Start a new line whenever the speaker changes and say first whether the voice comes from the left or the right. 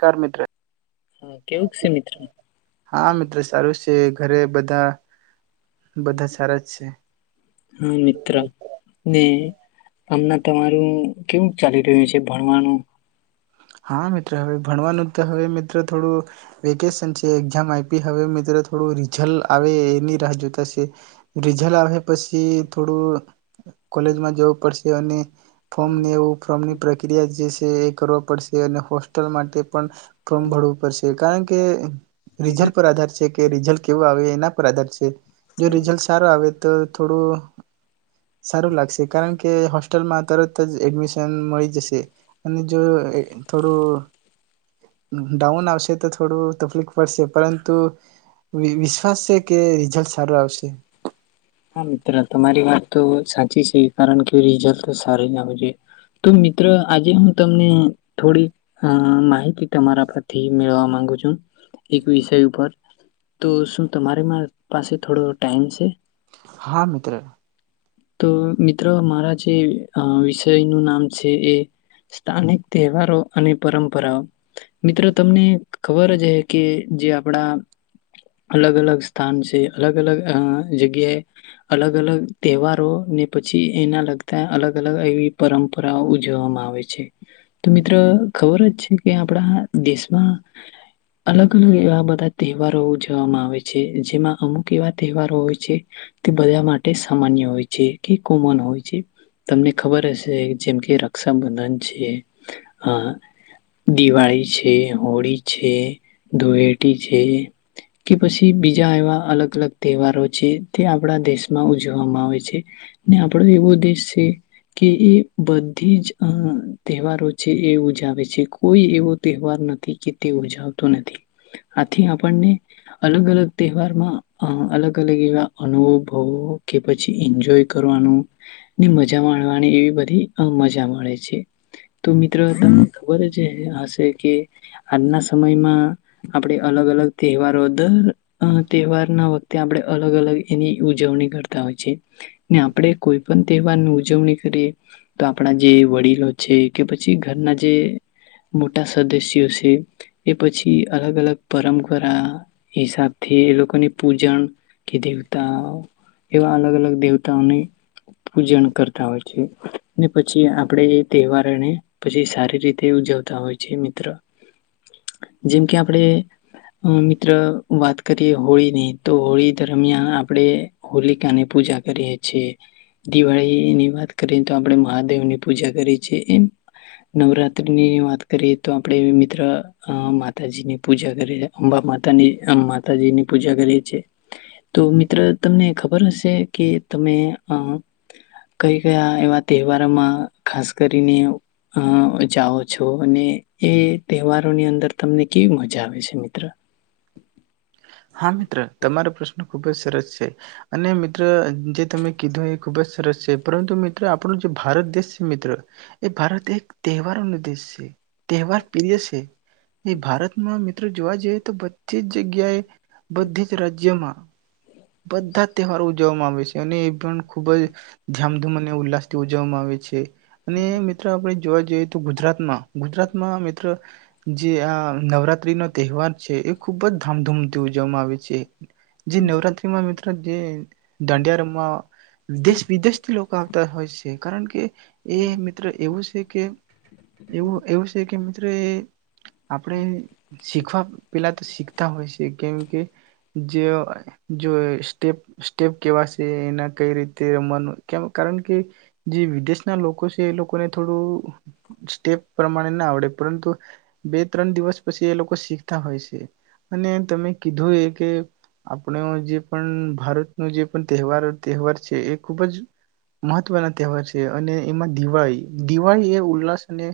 right: કર મિત્ર.
left: હા કેવુંક છે મિત્ર
right: હા મિત્ર સારું છે ઘરે બધ. [unintelligible]
left: હ મિત્ર ને હમણા તમારું કેવું ક ચાલી રહ્યું છે ભણવાનું?
right: હા મિત્ર હવે ભણવાનું તો હવે મિત્ર થોડું વેકેશન છે એક્ઝામ આઈપી હવે મિત્રો થોડું રિઝલ આવે એની રાહ જોતાશે. રિઝલ આવે પછી કે થોડું કોલેજમાં જવું પડશે અને ફોર્મ ને એવું ફોર્મની પ્રક્રિયા જે સે કરવો પડશે અને હોસ્ટેલ માટે પણ ફમ ભડવું કારણ કે રિઝલ પર આધાર છે કે રિઝલ કેવું આવે. એના પર આધાર છે. જો રિઝલ્ટ સારું આવે તો થોડું સારું લાગશે કારણ કે હોસ્ટેલમાં તરત તજ એડમિશન મળી જશે અને જો એ થોડું ડાઉન આવ શે તો થોડું તકલીફ પડશે પરંતુ [unintelligible] કે રિઝલ્ટ સારું આવશે
left: હા મિત્ર તમારી વાત તો સાચ ચી છે, કારણ કે રિઝલ્ટ તો સારું જ આવવું જોઈ. તો મિત્ર આજે હું તમને થોડીક આ માહિતી તમારા પરથી મેળળવા માંગુ છું. એક વિષય ઉપર તો શું મારે મા પાસે થોડો ટાઈમ છે?
right: હા મિત્ર
left: તો મિત્ર મારા જે અ વિષયનું નામ છે એ સ્ટાનિક તેહવારો અને પરંપરાઓ. મિત્ર તમને ખબર જ અહે કે જે આપડા અલગ અલગ સ્થાન છે, અલગ અલગ અ જગ્યાએ અલગ અલગ તેહવા રો ને પછી એના લગતા અલગ અલગ એ એવી પરંપરા ઉજવવામાં આવે છે. તો મિત્ર ખબર જ છે કે આપડા દેશમાં અલગ-અલગ એવા બધા તહેવારો ઉજવવામાં આવે છે. જેમાં અમુક એવા તહેવારો હોય છે. તે બધા માટે સામાન્ય હોય છે. [unintelligible] કોમન હોય છે. તમને ખબર હશે. જેમ કે, રક્ષાબંધન છે. અ દિવાળી છે. હોળી છે. ધૂળેટી છે. કે પછી બીજા એવા અલગ-અલગ તહેવારો છે. તે આપણા દેશમાં ઉજવવામાં આવે છે. ને આપડો એવો દેશ છે કે એ બ થીજ તહેવારો છે. એ ઉજાવે છે. કોઈ એવો તહેવાર નથી કે તે ઉજવતો નથી. આથી આપણને અલગ- અલગ તહેવારમાં અલગ-અલગ એવા અનુભવો કે પછી એન્જોય કરવાનું ને મજા માણવાની એવી બધી મજા મળે છે. તો મિત્રો તને ખબર જ હશે કે આજના સમયમાં આપડે અલગ-અલગ તહેવારો દન આ તહેવાર ના વખતે આપડે. અલગ-અલગ એની ઉજવણી કરતા હોય છે. ને આપડે કોઈ પણ તહેવારની ઉજવણી કરીએ તો આપણા જે વડીલો છે. કે પ પછી ઘરના જે મોટા સદસ્યો છે. એ પછી અલગ- અલગ પરંપરા હિસાબ થી એ લોકોની પૂજન કે દેવતા એવા અલગ-અલગ દેવતા તમણે પૂજન કરતા હોય છે ને પછી આપડે એ તહેવાર હણી પછી સારી રીતે ઉજવતા હોય છે. જે મિત્ર. જેમ કે આપણે મિત્ર વાત કરીએ હોળીની તો હોળી દરમિયાન આપણેે હોલિકાની પૂજા કરી એ છે દિવાળી ની વાત કરીએ તો આપડે મહાદેવ ની પૂજા કરે છે એ નવરાત્રી ની વાત કરીએ તો આપણેે એ મિત્ર માતાજીની પૂજા કરીએએ અંબા માતાની માતાજીની પૂજા કરીએ છીએ તો મિત્ર તમને ખબર હશે તે કે તમે અ કઈ કયા એવા તહેવારોમાં ખાસ કરીને અ જાઓ છો અને એ તહેવારોની અંદર તમને કેવી મજા આવે છે મિત્ર
right: હા મિત્ર તમારો પ્રશ્ન ખુબ જ સરસ છે અને મિત્ર જે તમે કીધું એ ખુબ જ સરસ છે પરંતુ મિત્ર આપણો જે ભારત દેશ છે મિત્ર એ ભારત એક તહેવારોનો દેશ છે તહેવાર પ્રિય છે એ ભારતમાં મી મિત્ર જોવા જઈએ તો બધી જ જગ્યાએ બધી જ રાજ્યમાં બધા તહેવારો જોવામાં આવે છે અને એ પણ ખૂબ જ ધામધૂમ અને ઉલ્લાસથી થી ઉજવવામાં આવે છે. અને મિત્રો આપણે જોવા જએ જે ગુજરાતમાં ગુજરાતમાં મિત્ર જે આ નવરાત રાત્રી નો તહેવાર છે એ ખુબ જ ધામધૂમથી ઉજવવામાં આવે છે. જે નવરાત તમા મિત્ર જે દાડિયા રમવા દેશ વિદેશથી લોકો હોય છે કારણ કે એ મિત્ર એવું છે. કેમ? એવું એવું છે કે મિત્રો એ આપણેે શીખવા પેલા તો શીખ તા હોય છે કેમ કે જે જો સ્ટેપ સ્ટેપ કેવા છે એના કઈ રીતે રમવાનું કેમ કારણ કે જે વિદેશના લોકો છે એ લોકોને થોડું સ્ટેપ પ્રમાણે ના આવડે પરંતુ બે ત્રણ દિવસ પછી એ લોકો શીખતા હોય છે અને તમે કીધું એ કે આપણે જે પણ ભારતનો જે પણ તહેવાર-તહેવાર છે એ ખૂબ જ મહત્વના તહેવાર છે અને એમાં દિવાળી દિવાળી એ ઉલ્લાસ અને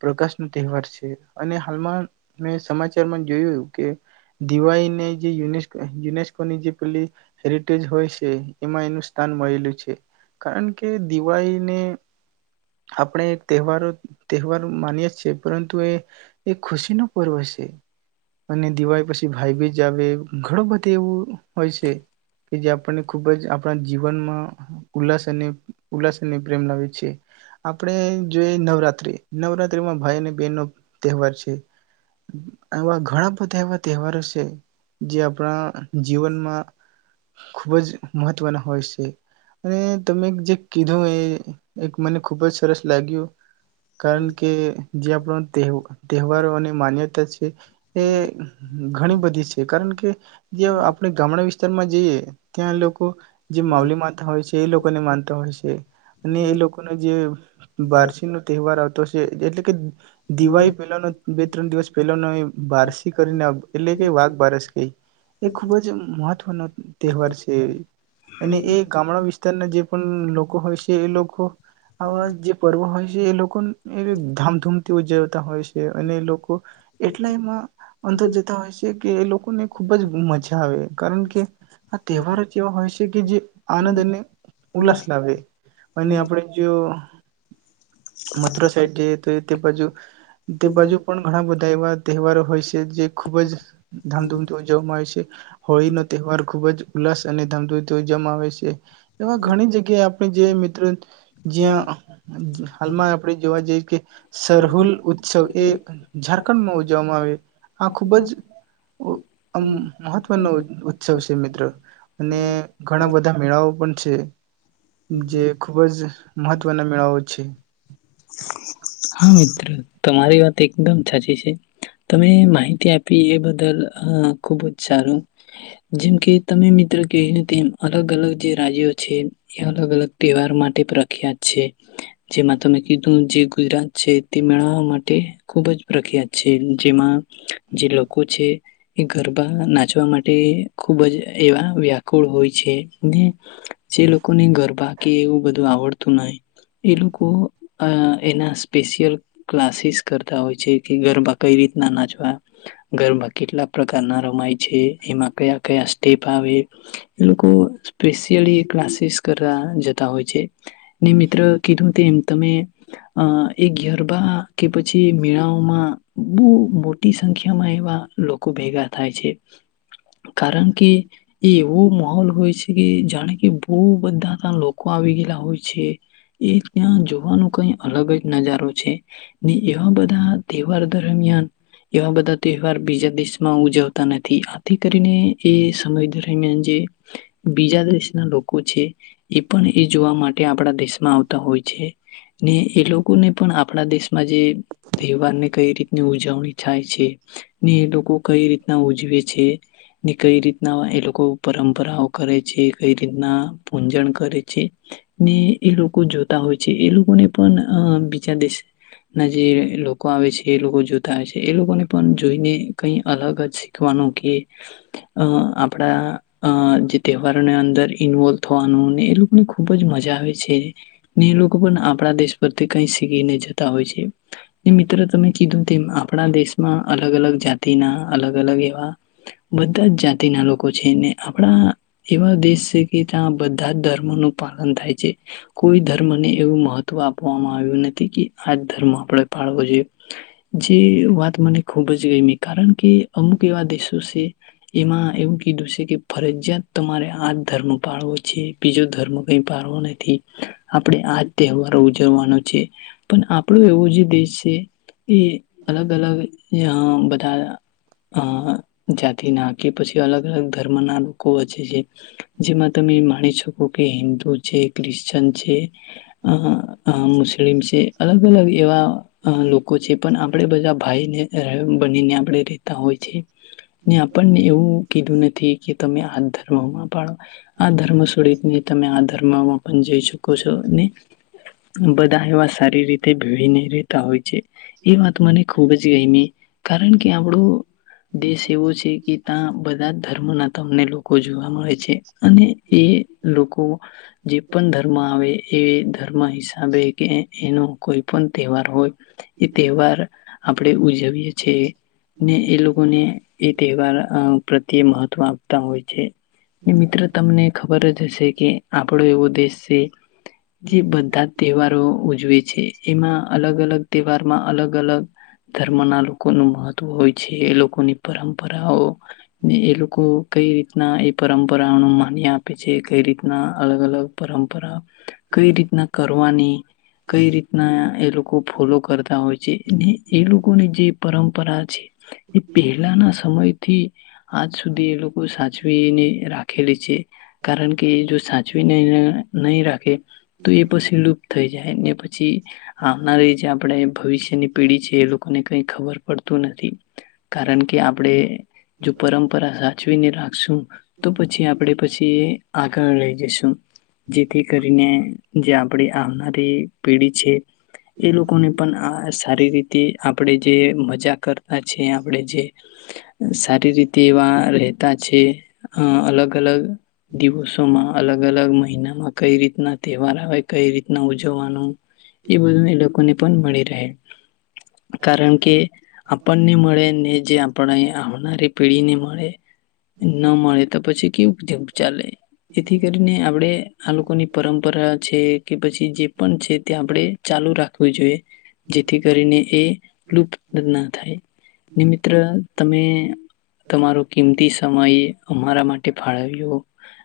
right: પ્રકાશનો તહેવાર છે અને હાલમાં મે સમાચારમાં જોયું કે દિવાળીને જે યુને જેને લોકોની જે પેલી હેરિટેજ હેરિટેજ હોય છે. એમાં એનું સ્થાન મળેલું છે કારણ કે દિવાળીને આપણે એક તહેવારો તહેવાર માનીએ છીએ. પરંતુ એ એક ખુશીનો પર્વ છે. અને દિવાળી પછી ભાઈ બીજ આવે ઘણું બધ એવું હોય છે કે જે આપણને ખુબ જ આપણા જીવનમાં ઉલ્લાસ અને ઉલ્લાસ અને પ્રેમ લાવે છે. આપણે જોઈ નવરાત્રી નવરાત્રીમાં ભાઈ અને બહેન નો તહેવાર છે. એવા ઘણા બધા એ એવા તહેવાાર હશે જે આપણા જીવનમાં ખૂબ જ મહત્ત્વના હોય છે અને તમે જે કીધું એ એક મને ખૂબ જ સરસ લાગ્યું. કારણ કે જે આપણો તહેવ-તહેવારો અને માન્યતા છે એ ઘણી બધી છે કારણ કે જ્યાં આપણે ગામડા વિસ્તારમાં જઈએ ત્યાં લોકો જે માવલી માતા હોય છે એ લોકોને માનતા હોય છે. અને એ લોકોનો જે બારસી નો તહેવાર આવતો છે એટલે કે દિવાળી પહેલાનો બે ત્રણ દિવસ પહેલાનો બારસી કરીને એટલે કે વાઘ બારસ કઈ એ ખૂબ જ મહત્વનો તહેવાર છે અને એ ગામડા વિસ્તારના જે પણ લોકો કે એ લોકો આવા જે પર્વ હોય છે એ લોકો એ ધામધૂમથી ઉજવતા હોય છે અને એ લોકો એટલા એમાં અંદર જતા હોય છે કે એ લોકોને ખુબ જ મજા આવે કારણ કે આ તહેવાર જ એવા હોય છે કે જે આનંદ અને ઉલ્લાસ લાવે અને આપણે જો મથુરા સાઈડ જઈ તો તે બાજુ તે બાજુ પણ ઘણા બધા એવા તહેવારો હોય છે જે ખુબ જ ધામધૂમથી છે હોળીનો તહેવાર ખુબ જ ઉલ્લાસ અને ધામધૂ તો જમાવે છે. એવા ઘણી જગ્યાએ આપણે જે મિત્ર જ્યાં હાલમાં આપણે જોવા જઈ કે સરહુલ ઉત્સવ એ ઝારખંડમાં ઉજવવામાં આવે, આ ખુબ જ આમ મહત્વનો ઉત્સવ છે મિત્ર અને ઘણા બધા મેળાઓ પણ છે. જે ખુબ જ મહત્વના મેળાઓ છે.
left: હા મિત્ર, તમારી વાત એકદમ છાચી છે, તમે માહિ તી આપી એ બદલ હાં ખૂબ જ સારું જેમ કે તમે મિત્ર કે તેમ અલગ અલગ જે રાજ્યો છે, એ અલગ અલગ તહેવાર માટે પ્રખ્યાત છે. જેમાં કીધું જે ગુજરાત છે તે મેળાઓ માટે ખૂબ જ પ્રખ્યાત છે, જેમાં જે લોકો છે એ ગરબા નાચવા માટે ખૂબ જ એવા વ્યાકુળ હોય છે ને જે લોકોને ગરબા કે એવું બધું આવડ [unintelligible] એ લોકો અહ એનાસ સ્પેશિયલ ક્લાસીસ કરતા હોય છે. કે ગરબા કઈ રીતના નાચવા, ગરબા કેટલા પ્રકારના રમાય છે, એમાં કયા-કયા સ્ટેપ આવે. એ લોકો સ્પેશિયલી એ ક્લાસીસ કરરા જતા હોય છે. ને મિત્ર કીધું તે તમે અહ એ ગરબા કે પછી મેળાઓમાં બૂ મોટી સંખ્યામાં એવા લોકો ભેગા થાય છે. કારણ કે એ એવું માહોલ હોય છે કે જાણે કે બો બધા તા લોકો આવી ગયેલા હોય છે. એ ત્યાં જો વા નો કઈ અલગ જ નજારો છે. ને એવા બધા તહેવાર દરમિયાન, એવા બધા તહેવાર બીજા દેશમાં ઉજવતા નથી. આથી કરીને એ સમય દરમિયાન જે બીજા દેશના લોકો છે, એ પણ એ જોવા માટે આપણા દેશ માં આવતા હોય છે. ને એ લોકોને પણ આપણા દેશ માં જે તહેવાર ને કઈ રીતની ઉજવણી થાય છે. ને એ લોકો કઈ રીતના ઉજવે છે, ને કઈ રીતના એ લોકો પરંપ પરાવ કરે છે. કઈ રીતના પૂજન કરે છે, ને એ લોકો જોતા હોય એ-એ લોકોને પણ અહ બીજા દેશ ના જે લો કો આવે છે એ લોકો જોતા આવે છે. એ લોકોને પણ જોઈને કઈ અલગ જ શીખવાનું કે અહ આપણા અહ જે તહેવારોને અંદર ઇન્વોલ્વ થવાનું ને એ લોકોને ખુબજ મજા આવે છે. ને એ લોકો પણ આપણા દેશ પ્રતી કહી સીખી ને જતા હોય છે. તો મિત્ર તમે કીધું તેમ આપણા દેશમાં અલગ-અલગ જાતિના અલગ-અલગ એવા બધાજ જાતિના લોકો છે ને આપણા એવા દેશ છે કે ત્યાં બધા જ ધર્મોનું પાલન થાય છે. કોઈ ધર એવું મહત્વ આપવામાં આવ્યું નથી કે આજ ધર્મ આપણે પાળવો જોઈ. જે વાત મને ખૂબ જ ગમી. કારણ કે અમુક એવા દેશો છે, એમાં એવું કીધું છે કે ફરજિયાત તમારે આજ ધર્મ પાળવો છે બીજો ધર્મ કઈ પાળવો નથી. આપડણે આજ તહેવારો ઉજવવાનો છે. પણ આપણો એવો જે દેશ છે એ અલગ-અલગ ના બધા અહ જાતિના કે પછી અલગ-અલગ ધર્મ ના લોકો વચ્ચે છે. જેમાં તમે માની શકો કે હિન્દુ છે, ક્રિશ્ચિયન છે. અહ આ મુસ્લિમ છે. અલગ-અલગ એવા લોકો છે. પણ આપણેે બધા ભાઈને રહેન બનીને આપણે રેતા હોય છે. ને આપણને એવું કીધું ન થી કે તમે આ ધર્મમાં પણ આ ધર્મ છોડીને તમે આ ધર્મમાં પણ જઈ શ કો છો ને બધા એવા સારી રીતે ભીડી ને રેહેતા હોય છે. એ વાત મને ખૂબ જ ગયમી, કારણ કે આપણો દેશ એવો છે. કે તાં બ ધા ધર્મના તમને લોકો જોવા મળે છે. અને એ લોકો જે પણ ધર્મ્ માં આવે એ ધર્મ હિસાબે કે એ એનો કોઈ પન તહેવાર હોય એ તહેવાર આપણેે ઉજવીએ છે ને એ લોકોને એ તહેવાર અ પ્રત્યે મહત્વ આપતા હોય છે, મિત્ર તમને ખબર જ હશે કે આપણો એવો દેશ દે જે બધાં જ તહેવારો ઉજવે છે, એમાં અલગ અલગ તહેવારમાં અલગ અલગ ધર્મના લોકોનું મહત્વ હોય છે, એ લોકોની પરંપરાઓને એ લોકો કઈ રીતના એ પરંપરાઓનો માન્ય આપે છે, કઈ રીતના અલગ અલગ પરં પરા કઈ રીતના કર વાની કઈ રીતના એ લોકો ફોલો કરતા હોય છે, એ લોકોની જે પરંપરા છે, એ પહેલાના સમયથી આજ સુધી એ લોકો સાચવીને રાખેલી છે, કારણ કે એ જો સાચવીને નઈ રાખે તો એ પછી લુપ્ત થઈ જાય ને પછી આવનારી જે આપડે ભવિષ્યની પેઢી છે એ લોકોને કઈ ખબર પડતું નથી, કારણ કે આપડે જો પરંપરા સાચવીને રાખશું તો પછી આપડે પછી આગળ લઈ જશું. જેથી કરીને જે આપણી આવનારી પેઢી છે. એ લોકોને પણ આ અ સારી રીતે આપણે જે મજા કરતા છે આપણે જે સારી રીતે એવા રહેતા છે. અલગ-અલગ દિવસોમાં અલગ- અલગ મહિના માં કઈ રીતના તહેવાર આવે કઈ રીતના ઉજવવાનું એ બધું એ લોકોને પણ મળી રહે. કારણ કે આપણને મળે ને જે આપણે આવનારી પેઢી ને મળે ન મળે તો પછી કેવું જેવુ ચાલે. એથી કરીને આપડે આ લોકોની પરંપરા છે કે પછી જે પણ છે તે આપણેે ચાલુ રાખવી જોઈએ. જેથી કરીને એ લુપ્ત ના થાય નિ મિત્ર તમે તમારો કિંમતી સમય અમારા માટે ફાળવ્યો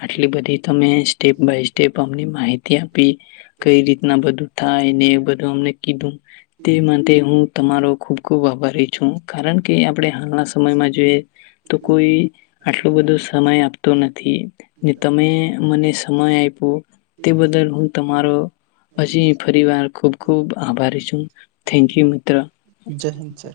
left: આટલી બધી તમે સ્ટેપ બાય સ્ટેપ અમને માહિતી આપી કઈ રીતના બધું થાય ને એ બધું અમને કીધું તે માટે હું તમારો ખૂબ ખૂબ આભારી છું, કારણ કે આપણે હાલના સમયમાં જોઈએ તો કોઈ આટલો બધો સમય આપતો નથી ને તમે મને સમય આયપો. તે બદલ હું તમારો હજી ફરીવાર ખૂબ ખૂબ આભારી છું. થેન્ક યુ મિત્ર.
right: જય હિન્દ સર